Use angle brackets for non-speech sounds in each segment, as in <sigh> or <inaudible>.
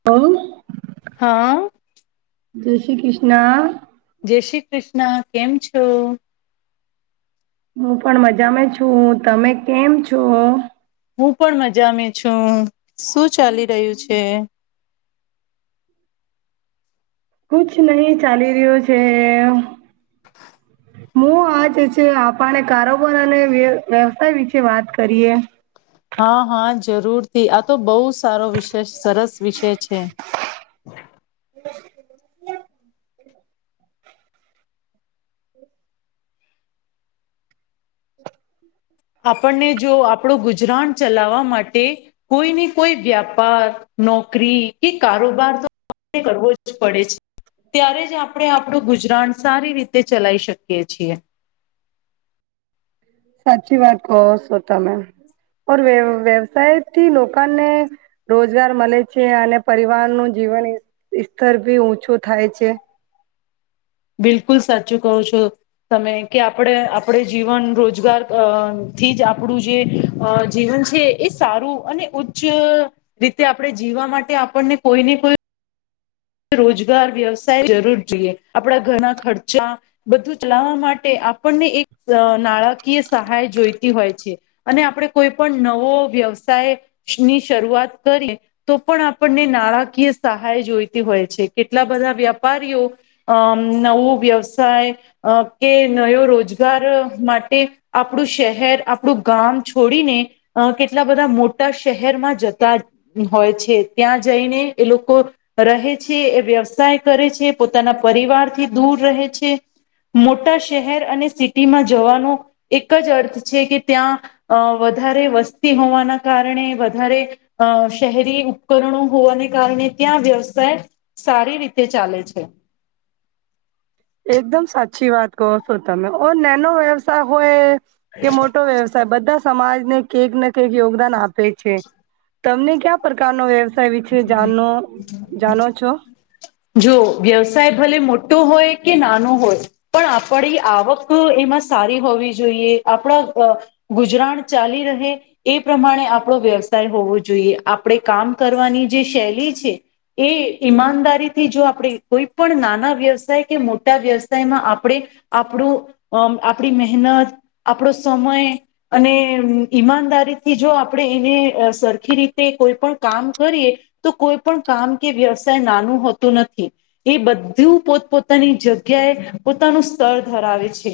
<unintelligible> હા. જય શ્રી કૃષ્ણ. જય શ્રી કૃષ્ણ કેમ છો? હું પણ મજામાં છું, તમે કેમ છો? હું પણ મજામાં છું, શું ચાલી રહ્યું છે? કુછ નહિ ચાલી રહ્યો છે. હું આજ છે, આપણે કારોબાર અને વ્યવસાય વિશે વાત કરીએ. હા, હા, જરૂરથી આ તો બહુ સારો વિષય સરસ વિષય છે. <inaudible> <unintelligible> આપણને જો આપણું ગુજરાન ચલાવવા માટે કોઈ ને કોઈ વ્યાપાર, નોકરી, કે કારોબાર તો કરવો જ પડે છે. ત્યારે જ આપણે આપણું ગુજરાન સારી રીતે ચલાવી શકીએ છીએ, સાચી વાત કહો છો તમે, ઓર વ વ્યવસાય થી લોકોને રોજગાર મળે છે, અને પરિવાર નું જીવન સ્તર ભી ઉછું થાય છે. બિલકુલ સાચું કહો છો. તમે કે આપણે આપણે જીવન રોજગાર થી જ આપણું જે જીવન છે, એ સારું અને ઉચ્ચ રીતે આપણે જીવવા માટે આપણને કોઈને કોઈ રોજગાર વ્યવસાય જરૂર જોઈએ આપડા ઘરના ખર્ચા બધું ચલાવવા માટે આપણને એક નાણાકીય સહાય જોઈતી હોય છે. અને આપણે કોઈ પણ નવો વ્યવસાય ની શરૂઆત કરીએ, તો પણ આપણને નાણાકીય સહાય જોઈ તી હોય છે, કેટલા બધા વ્યાપારીઓ અમ નવું વ્યવસાય અ કે નયો રોજગાર માટે આપણું શહેર આપણું ગામ છોડીને, અ કેટલા બધા મોટા શહેરમાં જતા હોય છે, ત્યાં જઈને એ લોકો રહે છે એ વ્યવસાય કરે છે, પોતાના પરિવારથી દૂર રહે છે, મોટા શહેર અને સિટીમાં જવાનો એક જ અર્થ છે કે ત્યાં અ વધારે વસ્તી હોવાના કારણે વધારે અ શહેરી ઉપકરણો હોવાને કારણે ત્યાં વ્યવ સાય સારી રીતે ચાલે છે. એકદમ સાચી વાત કહો છો તમે ઓ નાનો વ્યવસાય હોય કે મોટ ટો વ્યવસાય બધા સમાજને કંઈકને કઈક યોગદાન આપે છે, તમને ક્યા પ્રકારનો વ્યવસાય વિશે જાણનો જાણો છો જો વ્યવસાય ભલે મોટો હોય કે નાનો હોય પણ આપણી આવક એમાં સારી હોવી જોઈએ આપણા ગુજરાન ચાલી રહે એ પ્રમાણે આપણો વ્યવસાય હોવો જોઈએ આપણે કામ કરવાની જે શૈલી છે એ ઈમાનદારીથી જો આપણે કોઈ પણ નાના વ્યવસાય કે મોટા વ્યવસાયમાં આપણે આપણું અ આપણી મહેનત આપણો સમય અને ઈમાનદારીથી જો આપણેે એને સરખી રીતે કોઈ પણ કામ કરીએ તો કોઈ પણ કામ કે વ્યવસાય નાનું હોતું નથી. એ બધું પોત પોતાની જગ્યાએ પોતાનું સ્તર ધરાવે છે,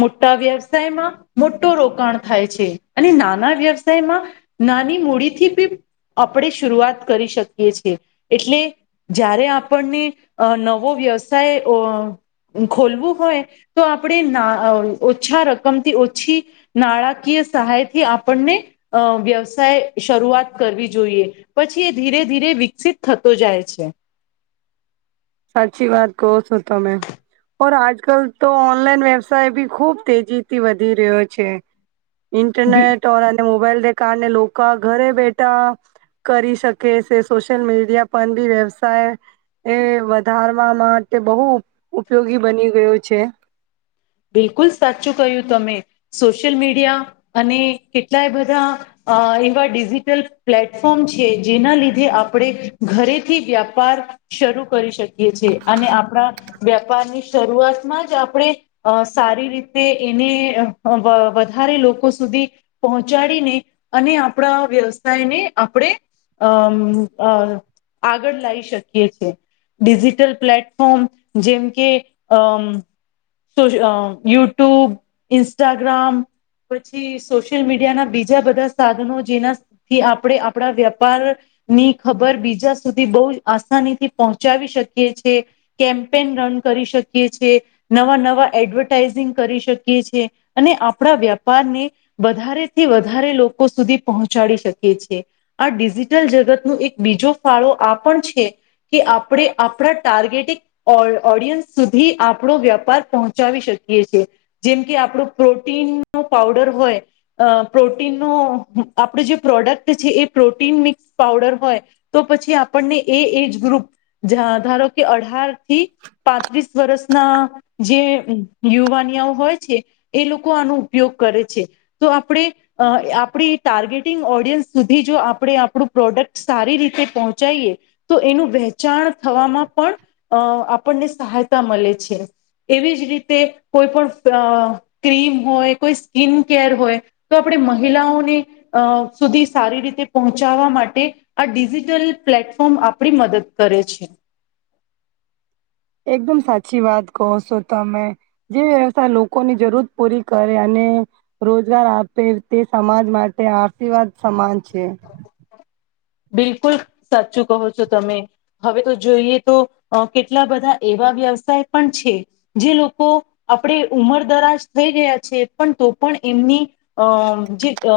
મોટા વ્યવસાયમાં મોટો રોકાણ થાય છે, અને નાના વ્યવસાયમાં નાની મૂડી થી બી આપણે શરૂઆત કરી શકીએ છીએ, એટલે જયારે આપણને અ નવો વ્યવસાય અ ખોલવું હોય તો આપણે ના ઓછા રકમથી ઓછી નાણાકીય સહાય થી આપણને અ વ્યવસાય શરૂઆત કરવી જોઈએ, પછી એ ધીરે ધીરે વિકસિત થતો જાય છે. સાચી વાત કહો છો તો મેં પણ આજ કલ તો ઓનલાઈન વ્યવસાય બી ખુબ તેજીથી વધી રહ્યો છે, ઇન્ટરનેટ ઓર અને મોબાઈલને કારણે લોકો ઘરે બેઠા કરી શકે છે, સોશિયલ મીડિયા પણ બી વ્યવસાય એ ધારવા માટે બહુ ઉપયોગી બની ગયો છે. બિલકુલ સાચું કહ્યું તમે સોશિયલ મીડિયા અને કેટલાય બધા અ એવા ડિજીિટલ પ્લેટફોર્મ છે, જેના લીધે આપણે ઘરેથી વ્યાપાર શરૂ કરી શકીએ છે અને આપણા વેપારની શરૂઆતમાં જ આપણે અ સારી રીતે એને વધારે લોકો સુધી પહોંચાડીને અને આપણા વ્યવસાયને આપણે અમ અ આગળ લાવ શકીએ છેએ. ડિજિટલ પ્લેટફોર્મ જેમ કે અ યુટ્યુબ ઇન્સ્ટાગ્રામ પછી સોશિયલ મીડિયા ના બીજા બધા સાધનો જેના થી આપણેે આપણા વ્યાપાર ની ખબર બીજા સુધી બહુ આસાનીથી પહોંચાવી શકીએ છે. કેમ્પેન રન કરી શકીએ છેીએ, નવા-નવા એડવર્ટાઈઝિંગ કરી શકીએ છે અને આપણા વ્યાપારને વધારેથી વધારે લોકો સુધી પહોંચાડી શકે છે. આ ડિજિટલ જગત ન એક બીજો ફાળો આ પણ છે. કે આપણે આપણા ટાર્ગેટેિક ઓડિયન્સ સુધી આપણો વ્યાપાર પહોંચ ચાવી શકીએ છે જેથી આપણું પ્રોટીન નું પાવડર હોય. અ પ્રોટીનનો આપણ જે પ્રોડક્ટ છે, એ પ્રોટીન મિક્સ પાવડર હોય. તો પછી આપણને એ એજ ગ્રુપ ધારો કે અઢાર થી પાંત્રીસ વર્ષના જે યુવાનિયાઓ હોય છે, એ લોકો આનો ઉપયોગ કરે છે, તો આપણે અ આપણી ટાર્ગેટિંગ ઓડિયન્સ સુધી જો આપણે આપણું પ્રોડક્ટ સારી રીતે પહોંચીએ તો એનું વહેચાણ થવામાં પણ અ આપણને સહાયતા મલે છે. એવી જ રીતે કોઈ પણ ક્રીમ હોય, કોઈ સ્કીિન કેર હોય. તો આપણે મહિલાઓને અ સુધી સારી રીતે પહોંચાવા માટે આ ડિજીિટલ પ્લેટફોર્મ આપણી મદદ કરે છે. એકદમ સાચી વાત કહો છો, તમે જે વ્યવથાય લોકોની જરૂર પૂરી કરે અને રોજગાર આપે તે સમાજ માટે આશીર્વાદ સમાન છે. બિલકુલ સાચું કહો છો તમે. હવે તો જોઈએ તો કેટલા બધા એવા વ્યવસાય પણ છે. જે લોકો આપણેે ઉમર દરાજ થઈ ગયા છે પણ, તો પણ, એમની અમ જી અ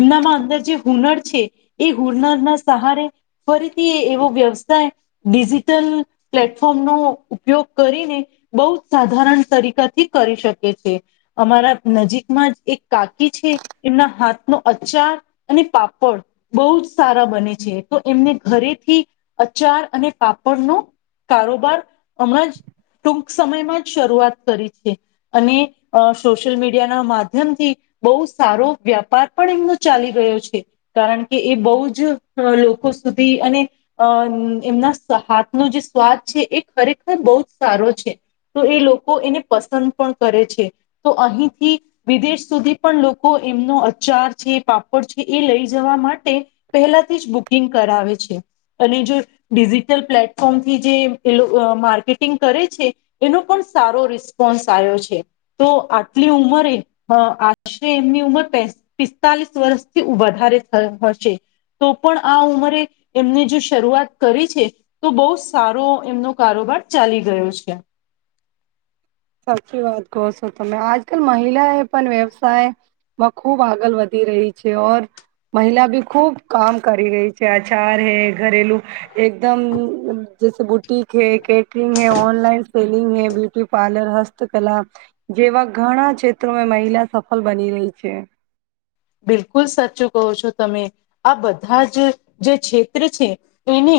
એમનામાં અંદર જે હુનર છે, એ હુનરના સહારે ફરીથી એવો વ્યવસાય ડિજિટલ પ્લેટફોર્મ નો ઉપયોગ કરીને બહુ સાધારણ તરીકાથી કરી શકે છે. અમારા નજીકમાં જ એક કાકી છે, એમના હાથ નુ અચાર અને પાપડ બહુ જ સારા બને છે, તો એમને ઘરેથી અચાર અને પાપડનો કારોબાર હમણાં જ ટૂક સમયમાં જ શરૂઆત કરી છે. અને સોશિયલ મીડિયા ના માધ્યમથી બહુ સારો વ્યાપાર પણ એમનો ચાલી ગયો છે, કારણ કે એ બહુ જ લોકો સુધી અને અ એમના હાથનો જે સ્વાદ છે એ ખરેખર બહુ જ સારો છે. તો એ લોકો એને પસંદ પણ કરે છે. તો અહીંથી વિદેશ સુધી પણ લોકો એમનો અ ચાર છે પાપડ છે એ લઈ જવા માટે પહેલાથી જ બુકિંગ કરાવે છે. અને જો ડિજિટલ પ્લેટફોર્મથી જે એ માર્કેટિંગ કરે છે, એનો પણ સારો રિસ્પોન્સ આવ્યો છે. તો આટલી ઉમરે અ આશરે એમની ઉમર પેસ પિસ્તાલીસ વર્ષથી વધારે થ હશે. તો પણ આ ઉંમરે એમને જો શરૂઆત કરી છે. તો બહુ સારો એમનો કારોબાર ચાલી ગયો છે. સાચી વાત કહો છો તમે આજકાલ મહિલા એ પણ વ્યવસાય, માં ખુબ આગળ વધી રહી છે ઓર, મહિલા બી ખુબ કામ કરી રહી છે અચાર હે ઘરેલું, એકદમ જૈસે બુટીક હૈ, કેટરિંગ હૈ, ઓનલાઇન સેલિંગ હૈ, બ્યુટી પાર્લર, હસ્તકલા જેવા ઘણા ક્ષેત્રોમાં મહિલા સફળ બની રહી છે. બિલકુલ સાચું કહો છો તમે. આ બધા જ જે ક્ષેત્ર છે એને,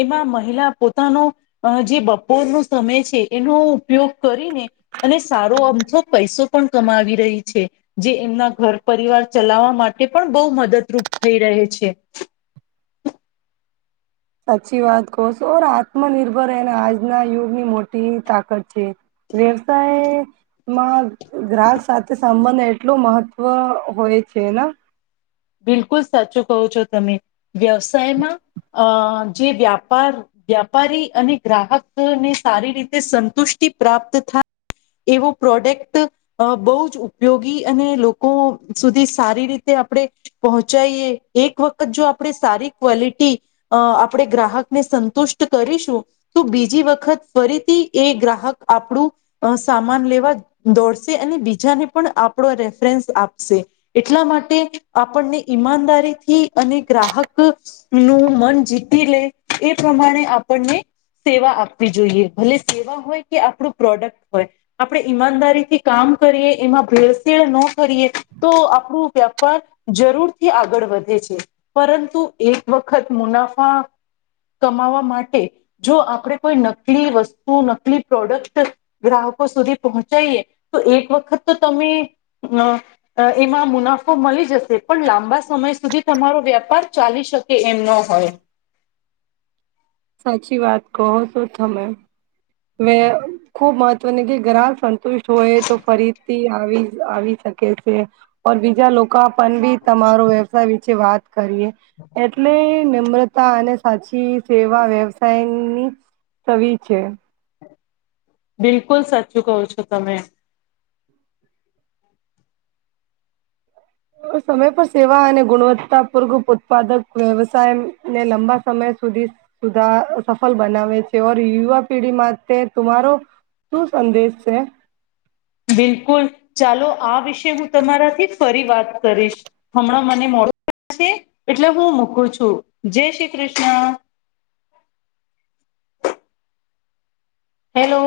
એમાં મહિલા પોતાનો, અ જે બપોરનો સમય છે એનો ઉપયોગ કરીને, અને સારો અમથો પૈસો પણ કમાવી રહી છે જે એમના ઘર, પરિવાર ચલાવવા માટે પણ બહુ મદદરૂપ થઈ રહે છે. સાચી વાત કહો છો ઔર આત્મનિર્ભર એને આજના યુગ ની મોટી તાકાત છે. વ્યવસાય, માં ગ્રાહક સાથે સંબંધ એટલો મહત્વ હોય છે ને, બિલકુલ સાચું કહો છો તમે વ્યવસાયમાં અ જે વ્યાપાર, વ્યાપારી અને ગ્રાહક ને સારી રીતે સંતુષ્ટિ પ્રાપ્ત થાય, એવો પ્રોડેક્ટ, અ બહુ જ ઉપયોગી અને લોકો સુધી સારી રીતે આપણે, પહોંચાઈએ એક વખત જો આપણે સારી ક્વલિટી, અ આપણેે ગ્રાહકને સંતુષ્ટ કરીશું, તો બીજી વખત ફરીથી એ ગ્રાહક આપણું, અ સામાન લેવા દોડશે અને બીજાને પણ આપણો રેફરન્સ આપશે. એટલા માટે આપણને ઈમાનદારીથી અને ગ્રાહક, નું મન જીતી લે એ પ્રમાણે આપણને, સેવા આપવી જોઈએ ભલે સેવા હોય કે આપણું પ્રોડક્ટ હોય. આપણે ઈમાનદારીથી કામ કરીએ એમાં ભેળસેળ ન કરીએ તો આપણું વ્યાપાર, જરૂરથી આગળ વધે છે પરંતુ એક વખત મુનાફા, કમાવા માટે જો આપણે કોઈ નકલી વસ્તુ, નકલી પ્રોડક્ટ, ગ્રાહકો સુધી પહોંચાઈએ તો એક વખત તો તમે અ, અ એમાં મુનાફો મળી જશે. પણ લાંબા સમય સુધી તમારો વ્યાપાર ચાલી શકે એમ નો હોય. સાચી વાત કહો છો તમે, ખુબ મહત્વની કે ગ્રાહક રા સંતુષ હોય તો ફરીથી આવી આવી શક કે છે ઓર બીજા લોકો પણ બી તમારો વ્યવસાય વિશે વાત કરીએ. એટલે નમ્રતા અને સાચી સેવા વ્યવસાયની, સવી છે બિલકુલ સાચું કહો છો તમે સમય પર સેવા અને ગુણવત્તાપૂર્વક ઉત્પાદક વ્યવસાય ને લાંબા સમય સુધી સુધા અ સફળ બનાવે છે ઓર યુવા પેઢી માટે તમારો શું સંદેશ છે. બિલકુલ ચાલો આ વિશે હું તમારાથી ફરી વાત કરીશ હમણાં મને મોડું થાય છે એટલે હું મૂકું છું જય શ્રી કૃષ્ણ હેલો